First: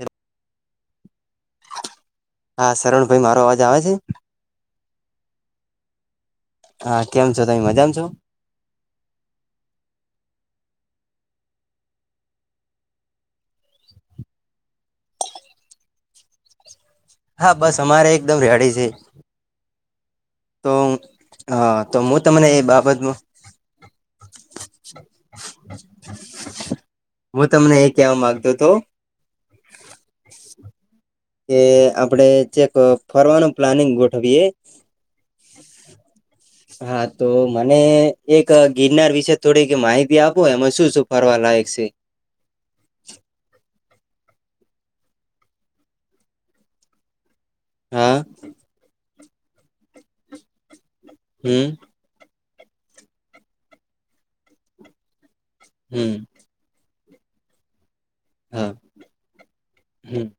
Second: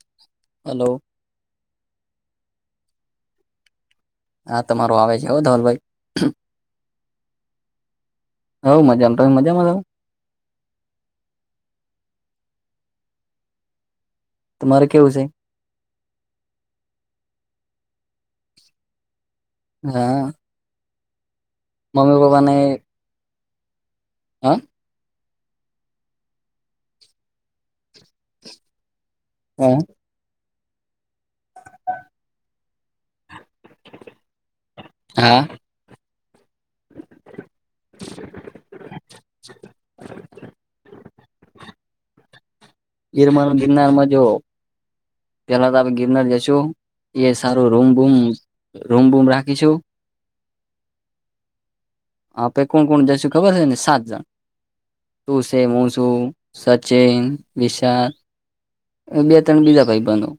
હ હલો હા શરણ ભાઈ મારો અવાજ આવે છે. હા તમારો આવે છે હો ધવલભાઈ. હા કેમ છો તમે મજામાં છો હ મજામાં. તમે મજામાં? તમારે કેવું છે? હા બસ અમારે એકદમ રેડી છે. હા. તો હા તો મમ્મી હું પપ્પા તને ને એ બાબતમાં હા. હું તમને એ કેવા માંગતો હતો હમ. કે આપડે ચક ફરવાનું પ્લાનિંગ ગોઠવીયએ. હા [unintelligible] હા તો મને એક ગિરનાર વિશે થોડીક માહિતી આપો એમાં શું શું ફરવા લાયક છે. તે ગિરમાર ગિરનારમાં જો પેલા તો આપે ગિરનાર જશું એ સારું રૂમ બૂમ હા રૂમ બૂમ રાખીશું હમ આપે કોણ કોણ જશું ખબર હશે ને સાત જણ તું છે હું હમ છું ચીન વિશા- - હા બે ત્રણ બીજા ભાઈ હમ બંધો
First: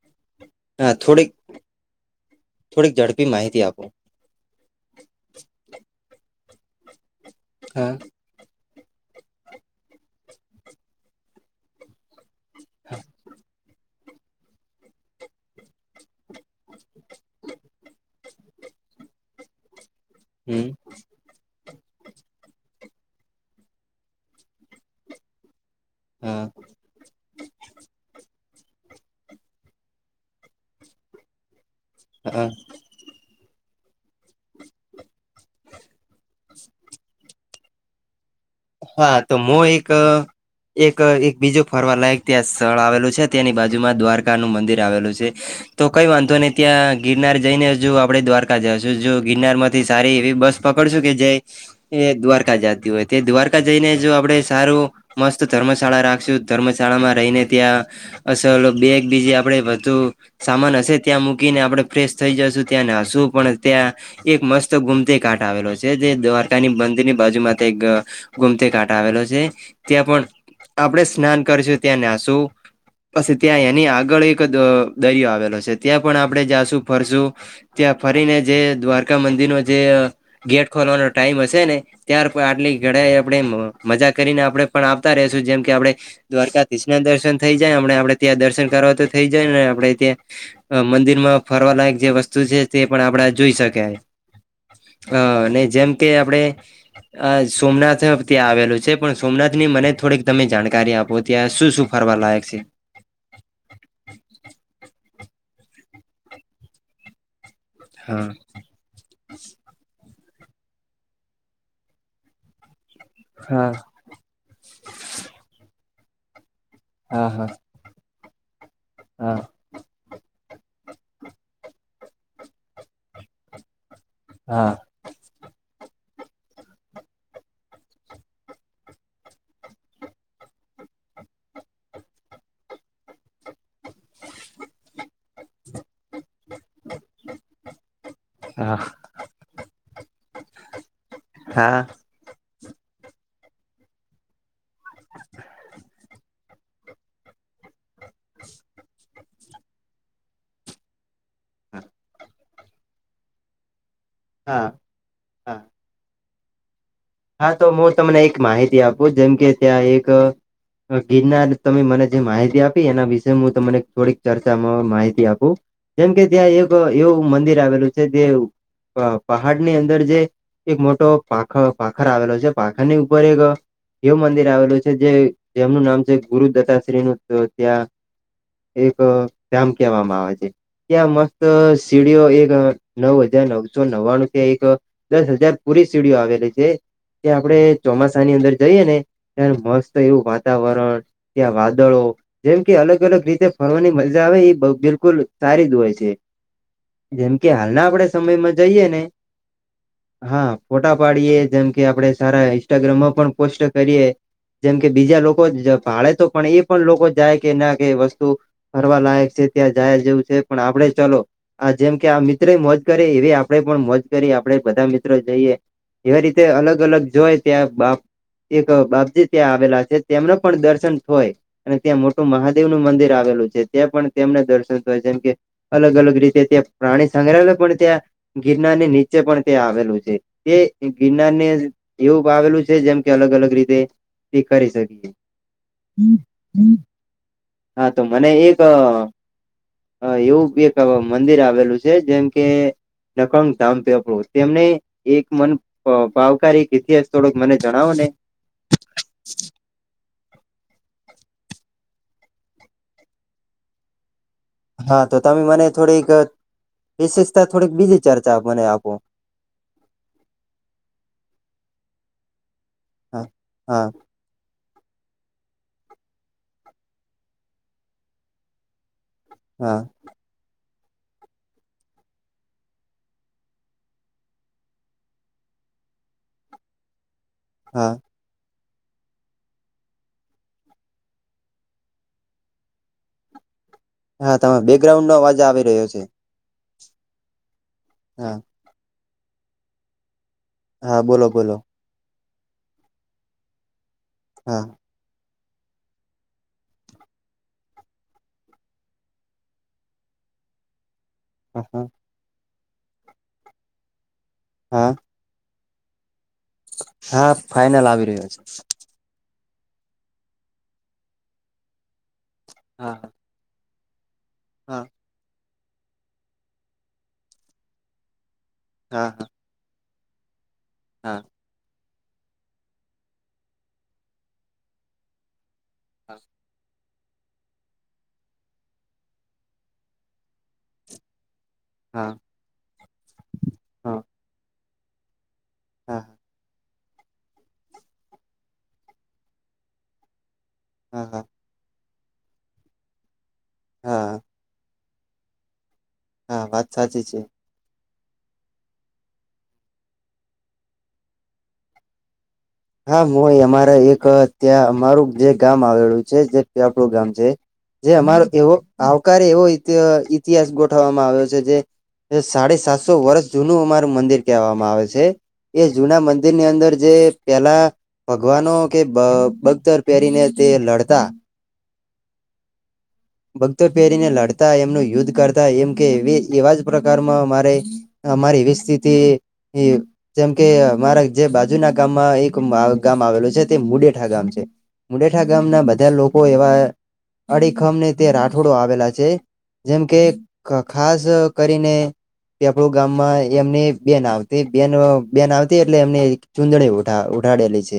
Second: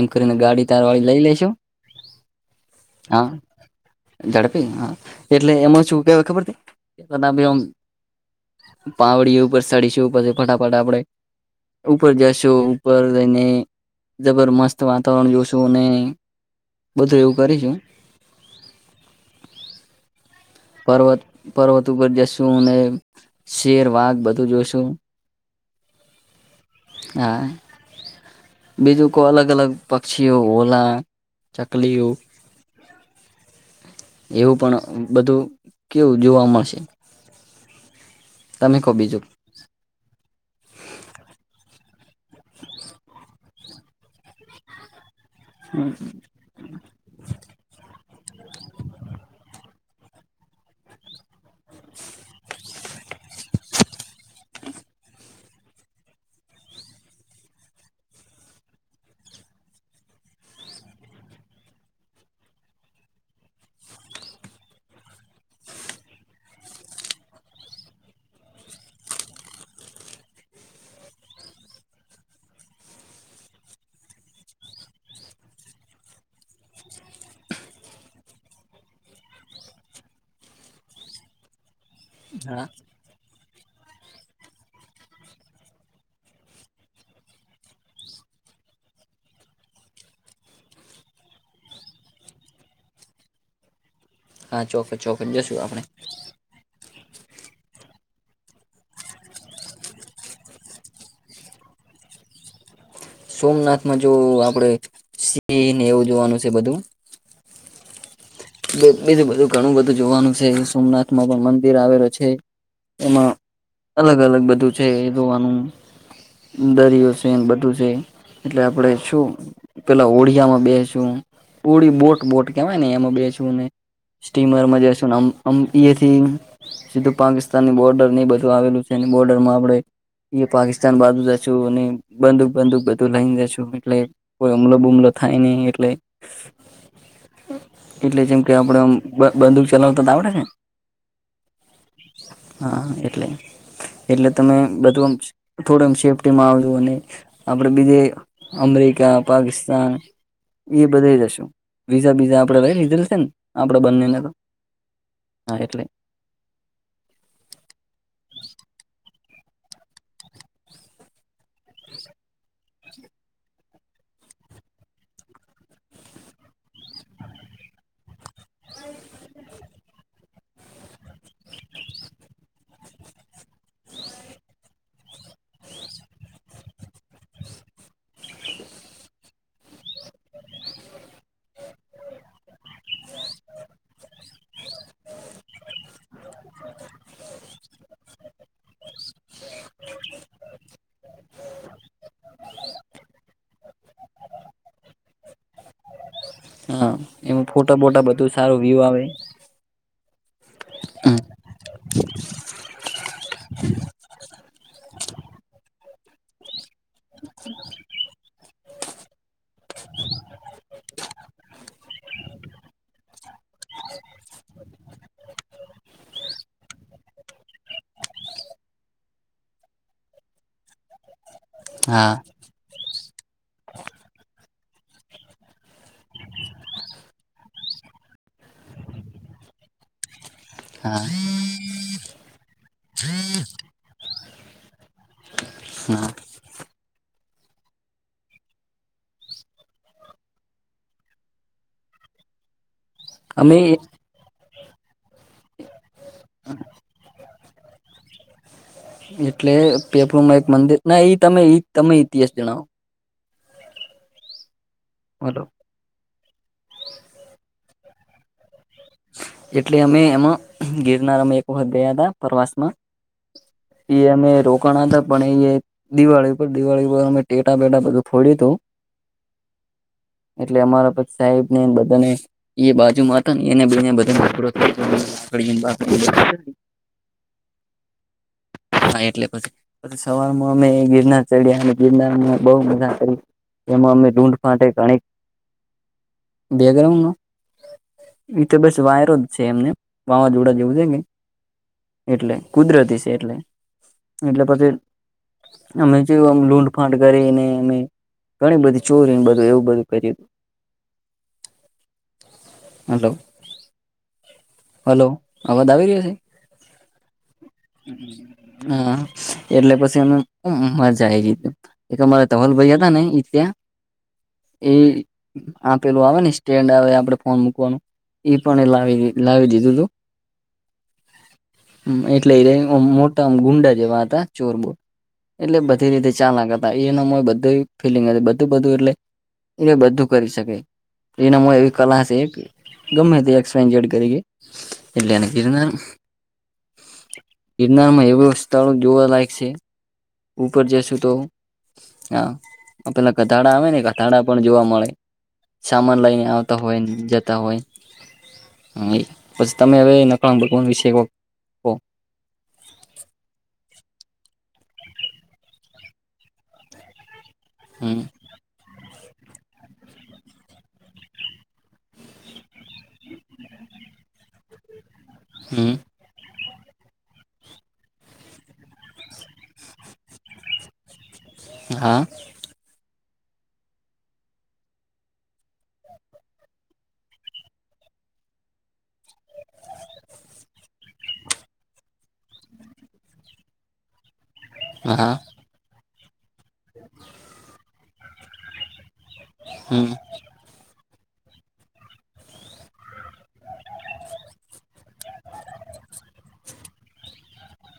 એમ કરીને ગાડી તાર હા વાળી લઈ થોડીક લેશુ. થોડીક ઝડપી માહિતી આપો. ઝડપી એટલે એમાં શું કેવાય ખબર હા [unintelligible] પાવડી ઉપર સ્ડી છે પ ફટાફટ આપડે ઉપર જશ. જો ઉપર જઈને જબર મસ્ત વાતાવરણ જોશું અને બધું એવું કરીશું. હમ. પર્વતું પર જશું અને શેર વાઘ બધું જોઈશું. હા. બીજુ કો અલગ અલગ પક્ષીઓ હોલા ચકલીઓ હા એવું પણ બધું કેવું જોવા મળશે. તમે કહો હા બીજું તો મો એક એક એક બીજો ફરવા લાયક ત્યાં સ્થળ આવેલું છે. તેની બાજુમાં દ્વારકા નું મંદિર આવેલું છે. તો કઈ વાંધો નઈ ત્યાં ગિરનાર જઈ ને જો આપડે દ્વારકા જશું જો ગિરનાર માં થી સારી એવી બસ પકડશું કે જ એ દ્વારકા જતી હોય તે દ્વારકા જઈને જો આપડે સારું મસ્ત ધર્મશાળા રાખશું ધર્મશાળામાં રહીને ત્યાં અસલ બે એકબીજી આપણેે વધુ સામાન હશે ત્યાં મૂકીને આપડણે ફ્રેશ થઈ જશું ત્યાંને હશુ પણ ત્યાં એક મસ્ત ગુમતે કા આવેલો છે જે દ્વારકાની મંદિર ની બાજુ માં ત્યાં એક ગુમતી કાંઠ આવેલો છે ત્યાં પણ આપડે સ્નાન કરીશું ત્યાં નાસું પછ ત્યાં એની આગળ એક દ દરિયો આવેલો છે ત્યાં પણ આપણે જાશું ફરશું ત્યાં ત્યાં ફરીને જે દ્વારકા મંદિર નો જે ગેટ ખોલવાનો ટાઈમ હશે ને ત્યાર હા આટલી આપડી મજા કરીને આપડે પણ આવતા રે શું જેમ કે આપડે દ્વારકાધીશ ના દર્શન થઈ જાય એમને આપ ત્યાં દર્શન કરવા તો થઈ જાય ને આપડણે ત્યાં મંદિર માં ફરવાલાયક જે વસ્તુ છે તે પણ આપણા આ જોઈ શકે હા ચોક્કસ ચોક્કસ આ જશું ને આપણે જેમ કે આપણે આ સોમનાથ ત્યાં આવેલું છે પણ સોમનાથની મને થોડીક તમે જાણકારી આપો ત્યાં શું શું ફરવા લાયક છે. સોમનાથમાં જો આપડે સિંહને એવું જોવાનું છે બધું. હા. બીધું બધું ઘણું બધું જોવાનું છે સોમનાથમાં પણ મંદિર આવેલું છે. એમાં હા અલગ અલગ બધું છે જોવાનું. દરિયો હા છે હા બધું છે. એટલે આપડે શું હા પેલા ઓળિયામાં બેસું ઓળી બોટ બોટ કેવાય ને એમાં બેસ નું સ્ટીમર હા માં જ્યસુ આમ આમ ટી એ થી સીધું પાકિસ્તાનની બોર્ડર ની બધું આવેલું છે બોર્ડર માં આપડે એ પાકિસ્તાન બાજુ જ છુ અને બંદુક બંદુક બધું લઈ ને જશું એટલે કોઈ હમલો બુમલો થાય નહી એટલે એટલે જેમ કે હા આપડેમ બ બંદૂક ચલાવતા તો આવડે ને. હા. હા એટલે. એટલે તમે બધું આમ થોડુંમ સેફ્ટીમાં આવજો અને આપડે બીજે અમે ઇકા પાકિસ્તાન એ બધે જશું વિઝા બીઝા આપડે રહી [unintelligible] આપણો બંને ને હા હા એટલે. હા તો હું તમને એક માહિતી આપું જેમ કે ત્યાં એક ગીરના તમે મને જે માહિતી આપી એના વિશે હું તમને થોડીક ચર્ચામાં માહિતી આપું. જેમ કે ત્યાં એક એવું મંદિર આવેલું છે જે પ પહાડ ની અંદર જે એક મોટો પાંખ પાખર આવેલો છે પાખર ની ઉપર એક આ એવું મંદિર આવેલું છે જે જેમનું નામ છે ગુરુદત્તાશ્રીનું તો ત્યાં એક કામ કહેવામાં આવે છે. ત્યાં મસ્ત સીડીઓ એક નવ હજાર નવસો નવ્વાણું ત્યાં એક દસ હજાર ફૂટ થી સીડીઓ આવેલી છે. ત્યા આપણે ચોમાસાની અંદર જઈએે ને ત્યારે મસ્ત એવું વાતાવરણ ત્યાં વાદળો જેમ કે અલગ અલગ રીતે ફરવાની મજા આવે એ બ બિલકુલ સારી જ હોય છે. હા જેમ એમાં કે ફોટા હાલના બોટા આપડે બધું સમયમાં સારું વ્યુ જઈએ ને આવે હા ફોટા પાડીએ જેમ કે આપડણે સારા ઇન્સ્ટાગ્રામમાં પણ પોસ્ટ કરીએ જેમ કે બીજા લોકો જ પાડે તો પણ એ પણ લોકો જાય કે ના કે વસ્તુ ફરવા લાયક છે. ત્યાં જયા જેવું છે, પણ આપડે ચલો આ જેમ કે આ મિત્રો મોજ કરે એવી આપણેે પણ મોજ કરી આપણેે બધા મિત્રો જઈએ એવી રીતે તે અલગ અલગ જોય ત્યાં બાપ એક બાપજી ત્યાં આવેલા છે, તેમનું પણ દર્શન હોય અને ત્યાં હા મોટું મહાદેવનું મંદિર આવેલું છે, ત્યાં પણ તેમને દર્શય જેમ કે અલગ અલગ રીતે ત્યાં પ્રાણી સંગ્રહાલયે પણ ત્યાં ગિરનારની નીચે પણ તે આવેલું છે, તે હા ગિરનારને જ એવું આવેલું છે જેમ કે અલગ અલગ રીતે સ્વીકારી શકીએ હા હા તો મને એક હ એવું એક મંદિર આવેલું છે, જેમ કે નખંગ અમે ધામ પેપડું તેમને એક મન ભાવકાર એક ઇતિહાસ થોડોક મને જણાવો ને? એટલે પેપરમાં એક એક મંદિર ના એઈ તમે તમે ઇતિહાસ જણાવો? હા તો તમે બોલો મને થોડીક વિશેષતા થોડીક બીજી ચર્ચા આપ મને આપ એટલે અમે એમાં ગિરનાર અમે એક વખત ગયા હતા પ્રવાસમાં હા હા ઈ એમ એ રો કવાના હતા પણ એ દિવાળી ઉપ દિવાળી ઉપ અમે ટેટા પેટા બધું ફોડ્યું હતું હા. એટલે અમારા પછી સાહેબ ને બધા ને એ બાજુમા હતાને એને બેને બધાને [unintelligible] હા. હા એટલે પછી પછી સવારમાં અમે ગિરનાર ચડ્યા અને ગિરનારમાં બોવ મજા કરી એમાં અમે ડૂંડ હા તમે ફાટે ઘણીક બેકગ્રાઉન્ડ નો અવાજ આવી રહ્યો છે બેગ્રાઉન્ડનુ હા તો બસ વાયરો જ છે એમને વાવાઝોડા જેવું છે, હા બોલો બોલો એટલે કુદરતી છે, એટલે એટલે હા પછી અમે જે લૂટફાંટ કરીને અમે ઘણી બધી ચોરી બધું એવું બધું કરીયુ હતું હા હા હાલો હાલો આવાજ આવી રહ્યો છે. હા ફાઈનલ આવી રહ્યો છે હા. એટલે પછી અમે મજા આયગીતી એક અમારા ધવલ ભાઈ હતા હા ને ઈ ત્યાં એ હા આપેલું આવે ને સ્ટેન્ડ આવે આપડે ફોન મુકવાનું ઈ પણ એ લાવી હા હા લાવી દીધું તું હા. એટલે એ મોટામ ગુંડા જેવા હતા ચોરબો એટલે બધી રીતે ચાલાક હતા એ એ એનામાં બધય ફિલિંગ બધું બધું એટલે એ બધું કરી શકે એનામાં એવી કલા હા છે, ગમે તે એક્સપ જેડ હા કરી એટલે ગિરનાર હા ગિરનારમાં એવું સ્થળો જોવા લાયક છે. ઉપર જશુ હા તો હા હા પેલા કધાડા આવે ને હા કધાડા પણ જોવા મળે સામાન લઇને હા આવતા વાત હોય સાચી છે જતા હોય હું પછી તમે હવે નકળ [unintelligible] વિશે કો હા હું અમારા એક ત્યાં અમારું જે ગામ આવેલું છે, જેથી આપડું ગામ છે. જે હમ અમારો એવો આવકારે એવો ઇતિહાસ ગોઠવવામાં આવ્યો છે, જે સાડા સાતસો વર્ષ જૂનું અમારું મંદિર કહેવામાં આવે છે. એ હમ જુના મંદિરની અંદર જે પેલા ભગવાનો કે બ બગદર પહેરીને તે લડતા હા. [unintelligible] [inaudible] ભગદર પહેરીને લડતા એમનું યુદ્ધ કરતા એમ કે એવી એવા જ પ્રકારમાં અ મારે અમારી એવી સ્થિતિ જેમ કે અમારા જે બાજુ ના ગામમાં એક ગામ આવેલું છે તે મુડેઠા ગામ છે, હા મુડેઠા ગામ ના બધા લો એવા અડીખમને તે રાઠોડો આવેલા છે, જેમ હમ કે ખાસ કરીને કે આપડું ગામમાં એમની બેન આવતી બેન બેન આવતી એટલે એમને ચુંદડી ઉઢા ઉઢાડેલી છે,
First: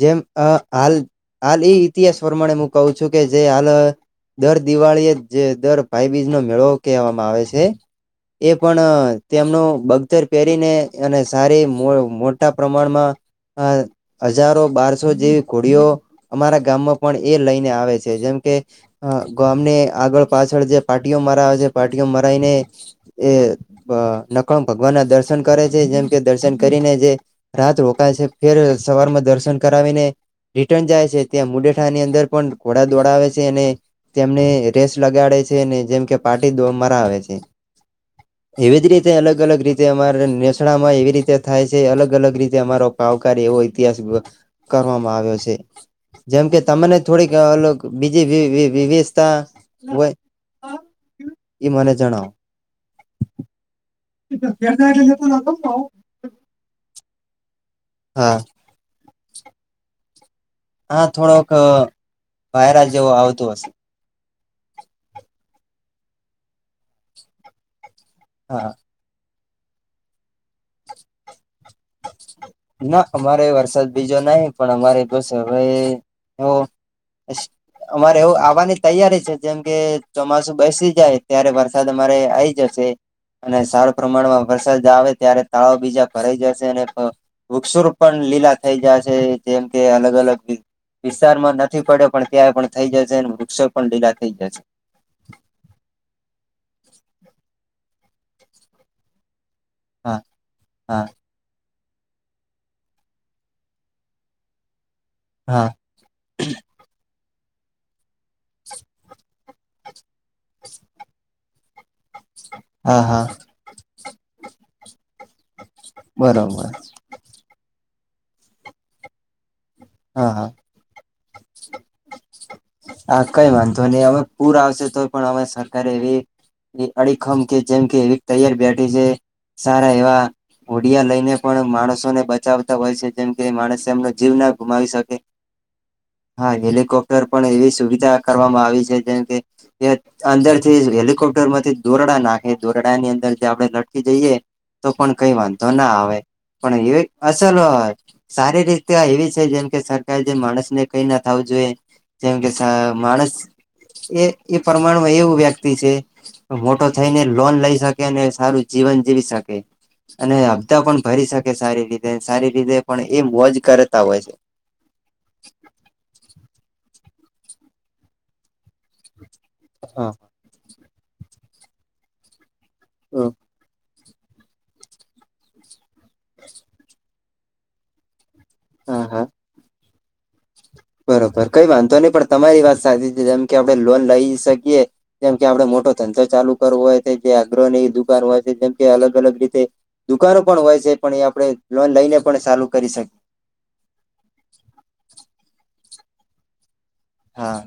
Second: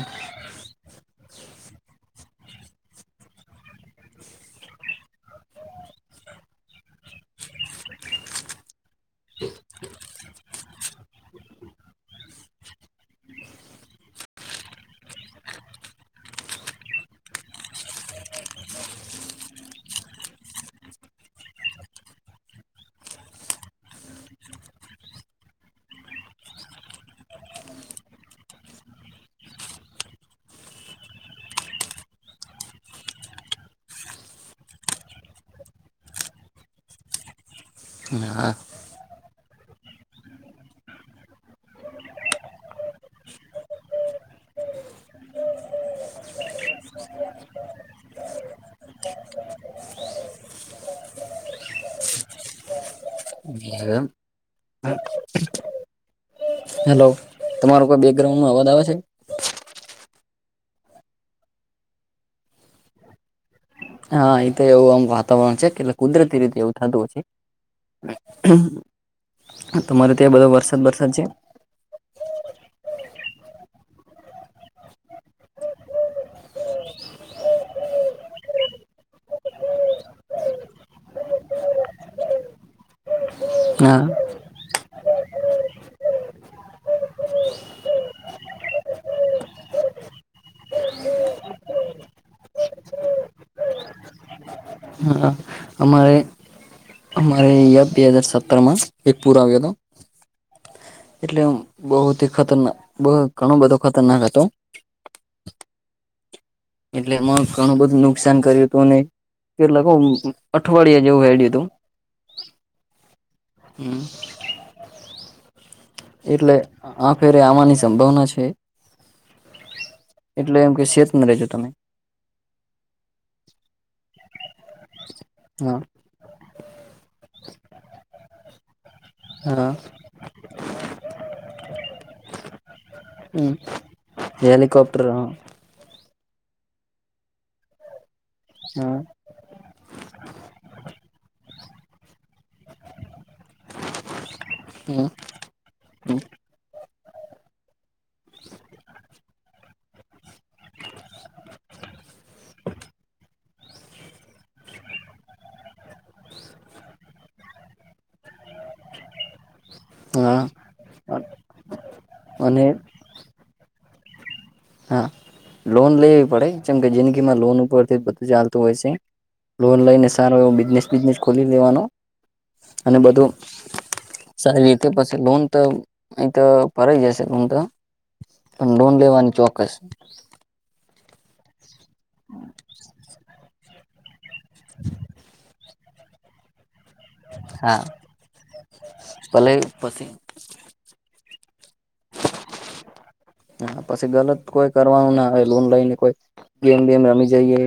જેમ હાલ હાલ એ ઇતિહાસ પ્રમાણે હું કહું છું, કે જે હાલ દર દિવાળી જે દર ભાઈબીજનો મેળો કહેવામાં આવે છે, એ પણ તેમનું બગજર પહેરીને અને સારી મોટા પ્રમાણમાં અ હજારો બારસો જેવી ઘોડીઓ અમારા ગામમાં પણ એ લઈને આવે છે, જેમ ગામને આગળ પાછળ જે પારટીઓ મરાવે છે, પારટીઓ મરાઈને નખમ ભગવાન ના દર્શન કરે છે જેમ કે દર્શન કરીને જે રાત રોકાય છે, ફેર સવાર માં દર્શન કરાવીને. રિટર્ન જાય છે, ત્યાં મુડેઠા ની અંદર પણ ઘોડા દોડા આવે છે, અને તેમને રેસ લગાડે છે, ને જેમ કે પારટી દો મરા આવે છે. હા [inaudible] એવી જ રીતે અલગ- અલગ રીતે અમારે નેસણા માં એવી રીતે થાય છે અલગ -અલગ રીતે અમારો કાવકાર એવો ઇતિહાસ કરવામાં આવ્યો છે. જેમ કે તને થોડીક બીજી વિવિધતા હોય. એઈ મને જણાવો. એ એ તો જ હેલો તમારો કોઈ બેકગ્રાઉન્ડ નો અવાજ આવે છે. હા થોડોક વાયરા જેવો આવતું હશે. હા એ તો એવું આમ વાતાવરણ છે, કેટલે કુદરતી રીતે એવું થતું હ છે. હા તમારે ત્યાં બધો વરસાદ- વરસાદ છે. અ [inaudible] ના અમારે વરસાદ બીજો નહી પણ અમારે બસ હવે એ અ હમારે એવું આવવાની તૈયારી છે જેમ કે ચોમાસુ બેસી જાય ત્યારે વરસાદ અમારે આઈ જશે અને સારા હા પ્રમાણમાં વરસાદ આવે ત્યારે તાળાવ બીજા ભરા જશે વૃક્ષુર પણ લીલા થઈ જાય છે જેમ કે અલગ અલગ વિસ્તારમાં નથી પડ્યો પણ ત્યાં પણ થઈ જશે અને વૃક્ષો પણ લીલા થઈ જશે હમારે અયા બે હજાર સત્તરમાં એક પુર આવ્યો હતો હા હા એટલે બહુ થી ખતરનાક બહ ઘણું બધું ખતરનાક હતું હા એટલેમાં ઘણું બધું નુકસાન કર્યું હતું ને કેટલાક અઠવાડિયા જેવું હેડ હતું હા હા હમ બરોબર એટલે હા આ ફેરે આવાની સંભાવના છે હા એટલે એમ કે સેત ન રજો તમે હા કઈ વાંધો નહી હવે પૂર આવશે તો પણ અ હા સરકારે એવી અડીખમ કે જેમ કે ર જે હા સારા એ ઓડિયા લઈને પણ માણસોને બચાવતા હોય છે જેમ કે હમ માણસ એમનો જીવ ના ગુમાવી હેલિકોપ્ટર શકે હ હા હેલિકોપ્ટર પણ એવી સુવિધા કરવામાં આવી છે જેમ કે અંદર થી હેલિકોપ્ટર માંથી દોરડા નાખ એ દોરડા ની અંદર જે આપડે લટકી જઈએ તો હમ પણ કઈ વાંધો ના આવે પણ એ અસલ હોય સારી રીતે એવી છે જેમ કે સરકાર જે માણસને કઈ ના થવું જોઈએ જેમ કે માણસ એ એ પ્રમાણમાં એવું વ્યક્તિ છે મોટો થઈને લોન લઈ શકે અને સારું જીવન જીવી શકે અને હા હપ્તા પણ ભરી શકે સારી રીતે સારી અને રીતે પણ એ વજ કરેતા હોય છે હા લોન લેવી પડે જેમ કે જિંદગી માં લોન ઉપરથી બધું ચાલ હોય લોન લઈને હા સારો એવ બિઝનેસ બિઝનેસ ખોલી દેવાનો અને હ બધું સાહે એ પછી લોન તો અહી તો ફરાઈ જશે લોન તો પણ લોન હા હા લેવાની ચોક્કસ બરોબર કઈ વાંધો નહી પણ તમારી વાત સાચી છે જેમ કે આપડણે લોન લઈ ગએ જેમ કે આપડે મોટો ધંધો ચાલુ હોય જે હા આગ્રહની દુકાન હોય છે જેમ કે અલગ અલગ ભલે રીતે પછી દુકાનો પણ હોય છે પણ આપણે લોન લઈને પણ ચાલુ કરી શકીએ હા પછી ગલત કોઈ કરવાનું ના હોય લોન લઈને કોઈ ગેમ બેેમ રમી હા જઈએ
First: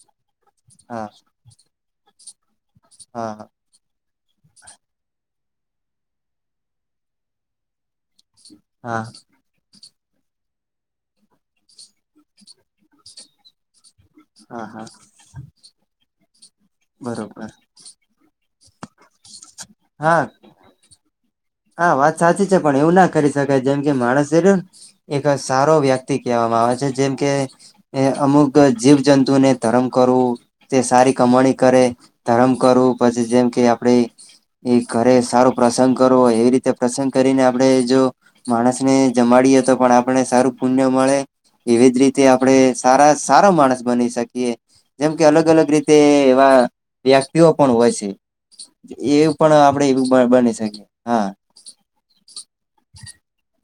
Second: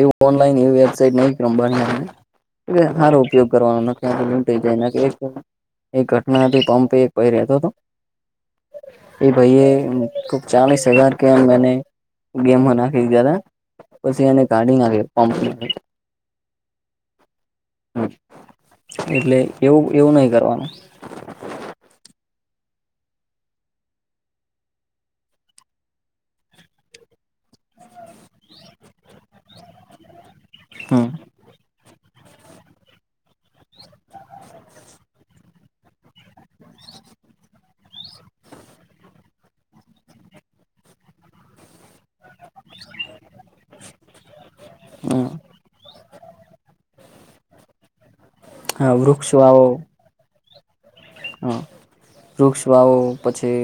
એવું ઓનલાઈન એવી હા વેબસાઇટ નહી રમવાની સારો હા ઉપયોગ કરવાનો લં જાય એક ઘટના હતી પંપે એકય રહેતો હતો હા એ ભાઈ એ ચાીસ હજાર કેંદ મે ગેમ બનાખ જદ પછી એને હા કાઢી હા નાખ્યો પપ બરોબર એટલે એવું એવું હા નહિ કરવાનું હા વાત સાચી છે પણ એવું ના કરી શકાય જેમ કે માણસ એક સારો વ્યક્તિ કહેવામાં આવે છે જેમ કે અમુક જીવ જ જંતુને ધર્મ કરવું તે હમ સારી કમણી કરે ધરમ કરવું પછી જેમ કે આપડે એ ઘરે સારો પ્રસંગ કર એવી રીતે પ્રસંગ કરીને આપણે જો માણસને જમાડીએ તો પણ આપણે સારું પુણ્ય મળે એવી જ રીતે આપડે સારા સારો માણસ બની શકીએ જેમ કે હમ અલગ અલગ રીતે એવા વ્યક્તિઓ પણ હોય છે હા એ વૃક્ષ પણ વાવો આપણે બની શકીએ હા વૃક્ષ વાવો પછી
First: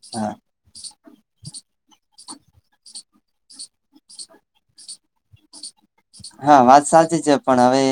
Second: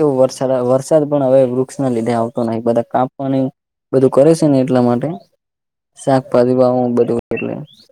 એવો હા વરસાદ વરસાદ પણ હવે વૃક્ષ ના લીધે આવતો ન બધા કાપવા બધું કરે છે ને એટલા માટે શાકપાજી હા ભ વાત હું સાચી છે બધુંટલે પણ હવે